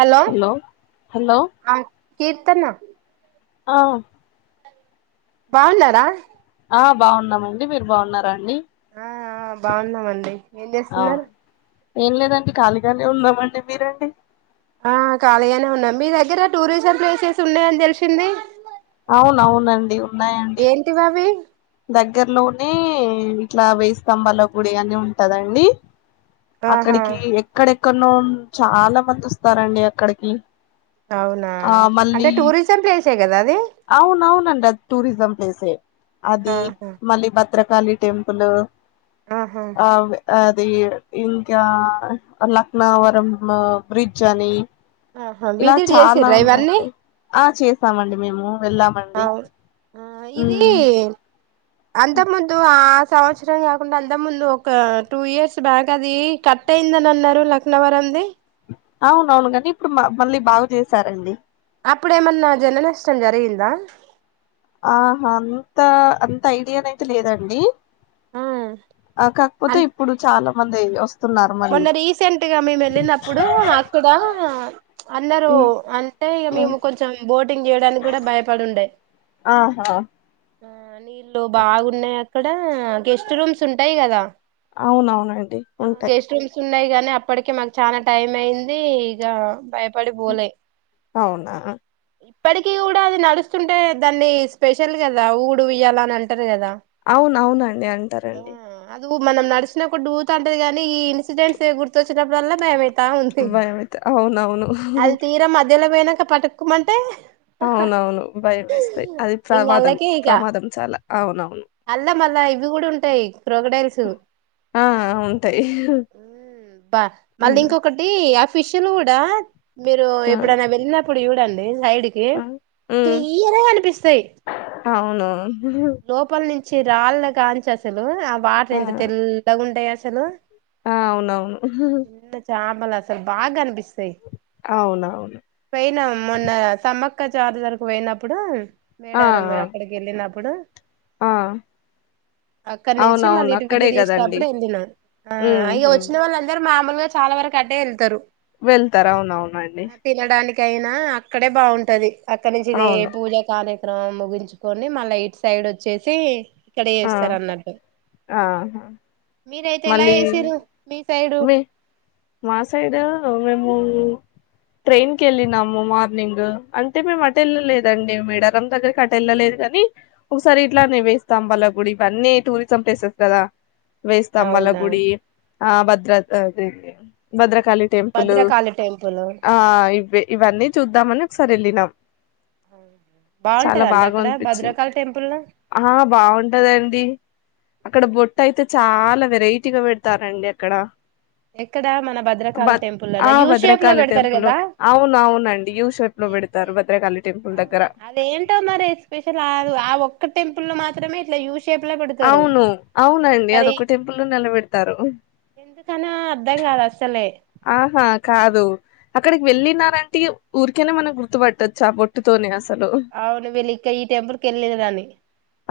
Hello hello Keerthana ఆ బావున్నారా ఆ బాగున్నామండి మీరు బాగున్నారండి ఆ ఆ బాగున్నామండి ఏం ఆ చేస్తున్నారు ఏం లేదండి ఖాళీగానే ఉన్నామండి మీరండి ఆ ఖాళీగానే ఉన్నాం మీ దగ్గర టూరిజం ప్లేసెస్ ఉన్నాయని తెలిసింది అవును అవునండి ఉన్నాయండి ఏంటివి అవి దగ్గరలోనే ఇట్లా వేయిస్తంభాల గుడి అని ఉంటదండి ఆహా అక్కడికి ఎక్కడెక్కడనో చాలా మంది వస్తారండి అక్కడికి అవునా ఆ అంటే టూరిజం ప్లేసే కదా అది అవును అవునండి అది టూరిజం ప్లేసే అది ఆహా మళ్ళీ భద్రకాళి టెంపుల్ ఆహా ఆ అది ఇంకా లక్నవరం బ్రిడ్జ్ అని ఆహా ఇలా విజిట్ చాలా చేసిర్రా ఇవన్నీ ఉన్నాయండి ఆ చేస్తామండి మేము వెళ్ళామండి అవు అంతకుముందు సంవత్సరం కాకుండా అంత ముందు ఒక టూ ఇయర్స్ బ్యాక్ అది కట్ అయిందని అన్నారు లక్నవరంది అవునవును గానీ ఇప్పుడు మళ్ళీ బాగు చేసారండి అప్పుడ ఏమన్నా జన నష్టం జరిగిందా ఆహా అంత అంత ఐడియానైతే లేదండి ఆ ఆ కాకపోతే అన్ ఇప్పుడు చాలా మంది వస్త మొన్న రీసెంట్గా మేము వెళ్ళినప్పుడు అక్కడ అన్నారు ఉమ్ అంటే ఇక ఉమ్ మేము కొంచెం బోటింగ్ చేయడానికి కూడా భయపడుండే ఆహా ఆ నీళ్లు బాగున్నాయి అక్కడ గెస్ట్ రూమ్స్ ఉంటాయి కదా అవునవునండి ఆ ఉంటాయి గెస్ట్ ఉన్నాయి కానీ అప్పటిక మాకు చాలా టైమ్ అయింది ఇగ బయ అవునా ఇప్పటికి కూడా అది నడుస్తుంటే దాన్నీ స్పెషల్ కదా ఊడు ఇయ్యాల అని అంటారు కదా అవును అవునండి అంటారండి నువ్వు మనం నడిచినప్పు ఊతుంటది కానీ ఈ ఇన్సిడెంట్స్ గుర్తొచ్చినప్పుడల్ల భయమైతది ఆ అంతే భయమైతే అవునవును అది తీరం మధ్యలో పోయినాక పటుకుమంటే అవునవును భయం వేస్తాయి అది ఇంక ప్రమాదం అల్లకే ఇక ప్రమాదం చాలా అవునవును అల్ల మళ్ళా ఇది కూడా ఉంటాయి క్రోగడైల్స్ ఆ ఉంటాయి ఉ బా మళ్ళీ ఉమ్ ఇంకొకటి ఆ ఫిష్లు కూడా మీరు ఆ ఎప్పుడైనా వెళ్ళినప్పుడు చూడండి సైడ్ హ్మ్ క్లియర్ అనిపిస్తాయి అవును లోపల నుంచి చిరాళ్ళ గాంచ అసలు ఆ వాటర్ ఎంత తెల్లగా ఉంటాయి అసలు ఆ అవునవును మ్మలు అసలు బాగా అనిపిస్తాయి అవునవును పోయినం మొన్న సమ్మక్క క్క జార్తరకు పోయినప్పుడు ఆ మేడారం ఆ అక్కడికి వెళ్ళినప్పుడు ఆ, అక్కడి నుంచిే మళ్ళీ అవునవును ఇటు అక్కడే విజిట్ కదండి చేసేప్పుడు ఎం తినం హ్మ్ ఆ ఇగ హు వచ్చిన వాళ్ళందరు మామూలుగా చాలా వరకు అటే వెళ్తారు వెళ్తారవునవునండి కైనా అక్కడే బాగుంటది అక్కడ నుంచి ఇది ఏ అవును పూజ కాలే ఆ ముగించుకొని మళ్ళ ఇయిట్ సైడ్ వచ్చేసి ఇక్కడ ఆ చేస్తారు అన్నట్టు ఆహా మీరైతే ఎలా మళ్ళీ చేసిరు మీ సైడు మీ మా సైడ్ మేము ట్రైన్ కి వెళ్ళినము మార్నింగ్ అంటే మేము అట వెళ్ళలేదండి మెడారం దగ్గరికి అట వెళ్ళలేదు కాని ఒకసారి ఇట్లానే వేస్తాంబల గుడి ఇవన్నీ టూరిజం ప్లేసెస్ కదా అ తం వల గుడి ఆ భద్ర Bhadrakali temple Bhadrakali temple ఆ ఇ ఇవన్నీ చూద్దామని ఒకసారి వెళ్ళినాం చాలా బాగుంటదండి బాగా అక్కడ అనిపించింది భద్రకాళి టెంపుల్ల ఆ బాగుంటదండి అక్కడ బొట్ట అయితే చాలా వెరైటీగా పెడతారండి అక్కడ ఎక్కడ మన బ భద్రకాళి టెంపుల్ లోనా ఆ యూ షేప్ లో భద్రకాళి టెంపుల్ అవును అవునండి యూ షేప్ లో ఎ పెడతారు ఎ భద్రకాళి టెంపుల్ దగ్గర అవును అదేంటో మరి స్పెషల్ అ ఆ ఒక్క టెంపుల్ లో మాత్రం త్రమే ఇట్ల యూ షేప్ లో పెడతారు అవును అవునండి మరి అదొక టెంపుల్లనే అలబెడతారు అర్థం కాదు అస్సలే ఆహా కాదు అక్కడికి వెళ్ళినారంటే ఇగ ఊరికేనే మనం గుర్తుపట్టొచ్చు ఆ బొట్టుతోనే అసలు అవును వీళ్ళు ఇంక్క ఈ టెంపుల్కి వెళ్ళిిన దని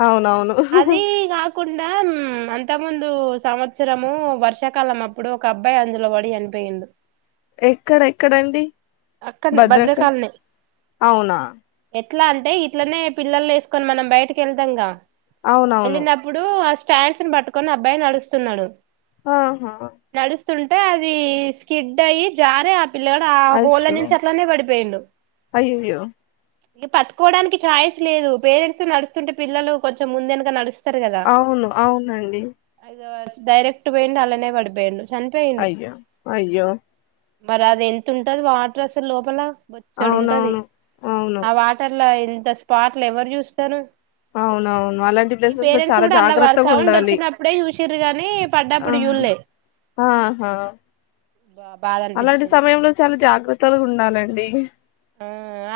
అవునవును అదీ కాకుండాా మ్ అంత ముందు సంవత్సరము వర్షాకాలం అప్పుడు ఒక అబ్బాయి అందులో పడి చనిపోయిండు ఎక్కడ ఎక్కడండి అక్కడనే భద్రక భద్రకాలనే అవునా ఎట్లా అంటే ఇట్లనే పిల్లల్ని వేసుకొని మనం బయటకి వెళ్తాంగా అవునవును వెళ్ళినప్పుడు అ ప్యాంటుని పట్టుకొని అబ్బాయిని నడుస్తున్నాడు ఆహా స్తుంటే అది స్కిడ్ అయ్యి జార ఆ పిల్లగడు ఆ పోళ్ళ అయ్యో నుంచి అట్లానే పడిపోయిండు అయ్యయ్యో ఇక పట్టుకోవడానికి ఛాన్స్ లేదు పేరెంట్స్ నడుస్తుంటే పిల్లలు కొంచె ముందు వెనక నడుస్తు స్తరు కదా అవును అవునండి డైరెక్ట్ పోయండు అల్లనే పడిపోయండు అయ్యో అయ్యో మరి అది ఎంత ఉంటది వాటర్ అసలు లోపల చ్చడు ఉంటది అవునవును అవును ఆ వాటర్ల ఇంత స్పాట్లు ఎవరు చూస్తారు అవునవును అలాంటి ఈ ప్లేసెస్ లో పేరెంట్స్ చాలా కూడా అల్లా వాారు జాగ్రత్తగా సౌండ్ ఉండాలి వచ్చినప్పుడే చుశిర్రు గాని ఆ పడ్డప్పుడు చూళ్ళే ఆహా బాధ అలాంటి అనిపించింది సమయంలో చాలా జాగ్రత్త త్తగ ఉండాలండి ఆ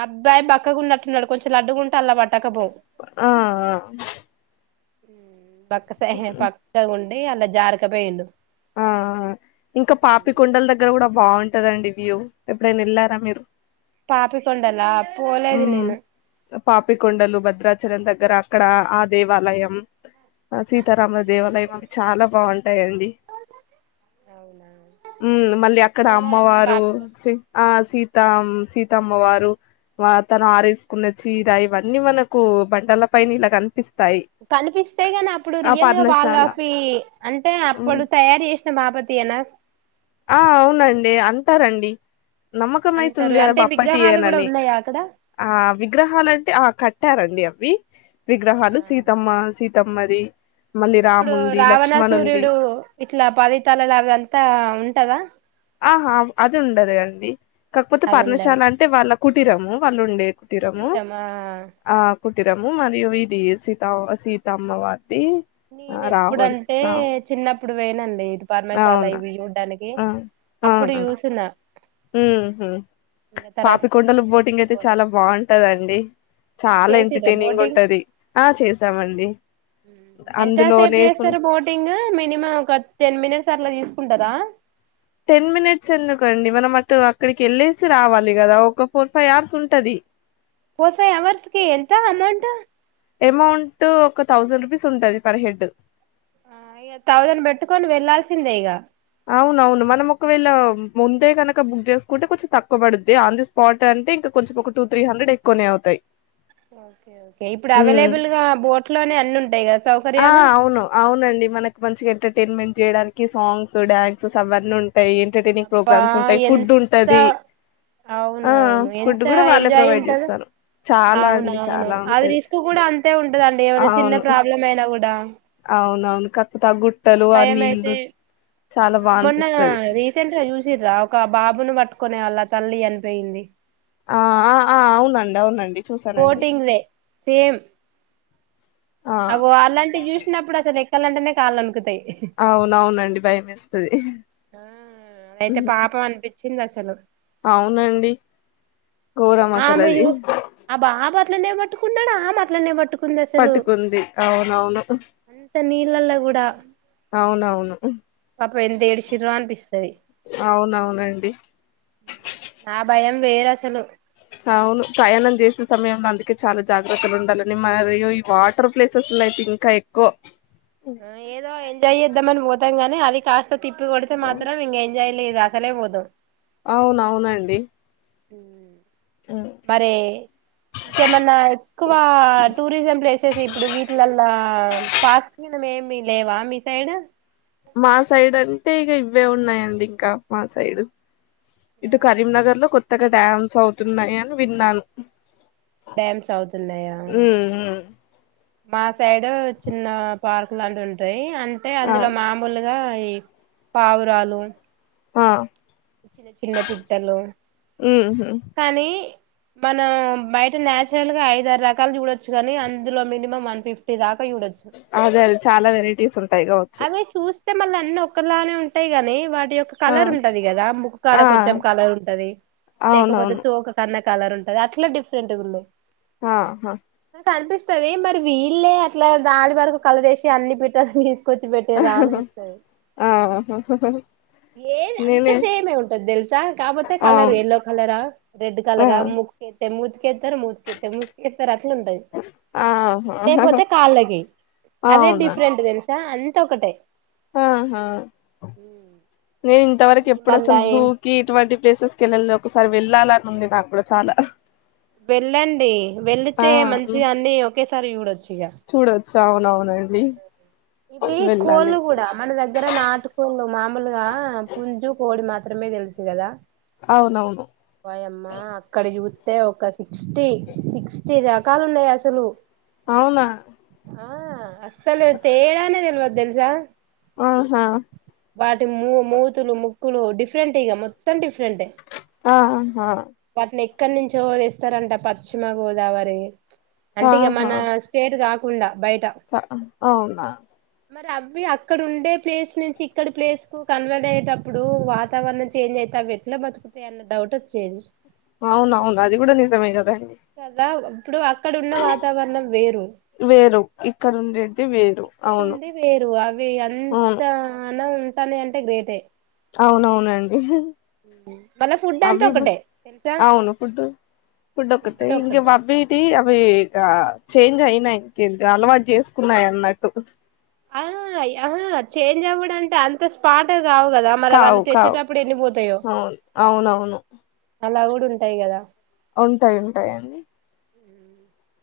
అబ్బాయి బక్కగున్నట్టున్నడు కొంచెం లడ్డుగుంటే అల్ల పట్టకపోవ్ ఆ ఆ బక్కసై బక్కగ ఉండి అల్ల జారకపోయిండు ఆ ఇంకా పాపికొండల దగ్గర కూడా బాగుంటా ట దండి వ్యూ ఎప్పుడయిన ఎల్లారా మీరు పాపికొండలా పోలేదు ఉం నేను పాపికొండలు భద్రా చలం దగ్గర అక్కడ ఆ దేవాలయం సీతారామల దేవాలయం అవి చాలా బాగుంటాయి హాయ్ అండీ అవునా మళ్ళీ అక్కడ పోలే అండి అమ్మవారు పాప సి ఆ సీ తా ఆ సీతమ్మ వారు తను ఆరేసుకున్న చీర ఇవన్నీ మనకు బండల పైన ఇలా కనిపిస్త కనిపిస్తే ని అప్పుడు రియల్ గా పర్ణశాల వాళ్ళఫ అంటే ఉమ్ అప్పుడు తయారు చేస్త బాపతి ఏ నా ఆ అవునండి అంటారండి నమ్మకం ఐతుంది అంటారు గద అంటే బప్పటి విగ్రహాలు ఏట్ కూడా నని ఉన్నాయా అక్కడ ఆ విగ్రహాలంటే ఆ క ట్టారండి అవి ఆ విగ్రహాలు సీతమ్మ సీతమ్మది మళ్ళీ ఇప్పుడు రాముంది రావణ లక్ష్మణుంది సూర్యుడు ఇట్లా పది తలలు అదంతా ఉంటదా ఆహా అది ఉండదు అండి కాకపోతే అది ఉండదు పర్ణశాల అంటే వాళ్ళ కుటీరము వాళ్ళు ఉ కుటీరము కుటీరమా ఆ కుటీరము మరియు ఇది సీత సీత అమ్మవారు నేన ఎప్పుడంటే చిన్నప్ ప్పుడు వేనండి ఇ పర్మశాల అవునా ఇవి చూడ్డానికి ఆ అప్పుడు చూసిన ఉ ఇంకా తర్వాతకి ఇంకా పాపికొండలు మళ్ళీ బోటింగ్ ఎప్పుడు అయితే పోలే చాలా బాగుంటదండి చాలా చేసిర్రా ఎంటర్టైనింగ్ ఉంటది ఆ చేసామండి ఎంత సేపు అందులోనే ఫుల్ చేసిర్రు బోటింగ్ మినిమం ఒక టెన్ మినిట్స్ అట్లా తీస్ కుంటదా టెన్ మినిట్స్ ఎందుకండి మనం అటు అక్కడికి వెళ్ళేసి రావాలి కదా ఒక ఫోర్ ఫైవ్ అవర్స్ ఉంటది ఫోర్ ఫైవ్ అవర్స్ కి ఎంత అమౌంట్ అమౌంట్ ఒక థౌజండ్ రూపీస్ ఉంటది పర్ హెడ్ ఆ థౌజండ్ పెట్టుకొని వెళ్ళాల్సిందే ఇక అవునవును మనం ఒకవేళ ముందే కనుక బుక్ చేసుకుంటే కొంచెం తక్కువ పడుద్ది ఆన్ ది స్పాట్ అని అంట ఇంకా కొంచెం ఒక టూ త్రీ హండ్రెడ్ ఎక్కువనే అవుతాయి ఓకే ఓకే ఇప్పుడు హ్మ్. అవైలబుల్ గా బోట్ లోనే అన్న ఉంటాయి కదా సౌకర్యాలు ండి మనకి మంచిగా ఎంటర్టైన్మెంట్ చేయడానికి సాంగ్స్ డ్యాన్స్స్ అవన్నీ ఉన్ టాయి ఎంటర్టైనింగ్ అబ్బా ప్రోగ్రామ్స్ ఉంటాయి ఫుడ్ ఎంత ఉంటది అవును ఆ అవును ఫుడ్ ఎంత కూడా వాళ్ళే ఎంజాయ్ ప్రొవైడ్ ఉంటది చేస్తారు చాలా అవున అండి అవును చాలా అది ఉంటది రిస్క్ కూడా అంతే ఉంటదండి ఏమైనా చిన్న అవును ప్రాబ్లం అయినా కూడా అవునవును కత్త గుట్టలు ఆ భయం నీల్లు అయితే మొన్న రీసెంట్ గా చూసిర్రా ఒక బాబును పట్టు కునే వాళ్ళ తల్లి చనిపోయింది ఆ ఆ ఆ అవునండి అవునండి చూసానండి బోటింగ్ దే సేమ్ ఆ అగో అలాంటివి చూసినప్పుడు అసలు ఎక్కలంటనే కళ్లనుకుతాయి అవునవునండి భయం వేస్తది ఆ అయితే పాపం అనిపించింది అసలు అవునండి ఘోరం ఆమె అసలది ఆ బాబ అట్లనే పట్టుకున్నాడు ఆ అట్లనే పట్టుకున్నా ంది అసలు పట్టుకుంది అవునవును అంత నీళ్ళల్లో కూడా అవునవును పాపం ఎంత ఏడిచిర్రో అనిపిస్తది అవునవునండి ఆ భయం వేర అసలు అవును ప్రయాణం చేసిన సమయంలో అందుకే చాలా జాగ్రత్తలు ఉండాలని మరియు ఈ వాటర్ ప్లేసెస్ అయితే ఇంకా ఎక్కువ ఏదో ఎంజాయ్ చేద్దామని పోతాం గాని అది కాస్త తిప్పికొడితే మాత్రం ఇంక ఎంజాయ్ లేదు అసలే పోతం అవున అవునండి మరే ఇంకేమన్నా ఎక్కువ టూరిజం ప్లేసెస్ ఇప్పుడు వీటిలల్లా పాఛీనం ఏమి లేవా మీ సైడ్ మా సైడ్ అంటే ఇగా ఇవే ఉన్నాయండి ఇంకా మా సైడ్ ఇటు కరీంనగర్ లో కొత్తగా డ్యామ్స్ అవుతున్నాయని విన్నాను డ్యామ్స్ అవుతున్నాయా ఉమ్ ఉమ్. మా సైడ్ చిన్న పార్కు లాంటివి ఉంటయి అంటే ఆ అందులో మామూలుగా పావురాలు ఆ చిన్న పిట్టలు ఉహు కానీ మనం బయట నచరల్ గా ఐద ఆరు రకాలు చూడొచ్చు కని అందులో మినిమం వన్ ఫిఫ్టీ దా అదే అదే చాలా వెరెటీస్ ఉంటయి ఒ అవి చూస్తే మళ్ళ అన్ని ఒక్కలానే ఉంటయి గానీ వా [unintelligible] ఆ కలర్ ఉంటది కదా ముక్క ఆ కాడ కొంచెం కలర్ ఉంటది లేకపోతే అవునవును తోక కన్నా కలర్ ఉంటది అట్లా డిఫరెంట్ ఉంది ఆ హా కనిపిస్తది మరి వీళ్ళే అట్లా దాని వరకు కలరేసి అన్ని పిట్టల్ని ఆ ఏది అంతా సేమే ఉంటది తెలుసా కాపోతే కలర్ అవును యెల్లో కలరా రెడ్ ఆ కలరా ముక్ చేత్ కేత్తరు మూతికేత్తరు ముక్కేత్తరు అట్లుంటది. ఆహా లేపోతే కాళ్ళకి అదే అవునా డిఫరెంట్ తెలుసా అంత ఒకటే ఆహా నేను ఇంతవరకు ఈ ఎప్పుడు మళ్ళా అసలు ఏం జూకి ఇటువంటి ప్లేసెస్ కి ఎళ్ళలె ఒకసారి వెళ్ళాలని ఉంది నాగుడా చాలా వెళ్ళండి వెళ్ళితే మంచిగ అన్ని ఒకేసారి చూడొచ్చు ఇగ చూడొచ్చా అవునవునండి. ఇవి వెళ్ళాలి కోళ్ళు కూడా ఒకసారి. మన దగ్గర నాటు కోళ్ళు మా మాములుగా పుంజు, కోడి మాత్రమే తెలుస్ గదా అవునవును ఒయమ్మా అక్కడ చూత్తే ఒక సిక్స్టీ సిక్స్టీ దాక కా ఉన్నాయి అసలు అవునా ఆ అస్సలె తేడేనే తెల్వదు తెల్సా ఆహా వాటి మూ మూతులు, ముక్కులు డిఫరెంట్ ఇగ మొత్తం డిఫరెంటే ఆహ హా ఎక్కనించో తెస్తారంట పశ్చిమ గోదావరి అంటే ఇగ ఆహా మన స్టేట్ కాకుండా బయట అవునా మరి అవి అక్కడ ఉండే ప్లేస్ నుంచి ఇక్కడ ప్లేస్ కు కన్వర్ట్ అయ్యేటప్పుడు వాతావరణం చేంజ్ అయి అవి ఎట్లా బతుకుతయి అన్న డౌట్ వచ్చేది. అవున్ అవున్ అది కూడా నీజమే గదా కదా ఇప్పుడు అక్కడున్న వాతావరణం వేరు వేరు ఇక్కడ ఉండేది వేరు ఇక్కడ అవును ఉంది వేరు అవి అంత అవును [unintelligible] ఉంటాన్నయి అంటే గ్రేటే అవునవునండి మళ్ళ ఫుడ్ అంతా అవి ఒకటే అవును ఫుడ్ ఫుడ్ ఒకటే ఇంగా మమ్మిది ఆమె చేంజ్ అయినాయి ఇంక అలవాటు చేసుకున్నాయి అన్నట్టు ఆ ఆ చేంజ్ అవ్వడుంటే అంత స్పాట్ కావు కదా మరి కావు వాళ్ళు కావు తెచ్చేటప్పుడు ఎన్ని పోతాయో అవును అవునవును అలా గుడా ఉంటయి కదా ఉంటయి ఉంటాయండి ఉ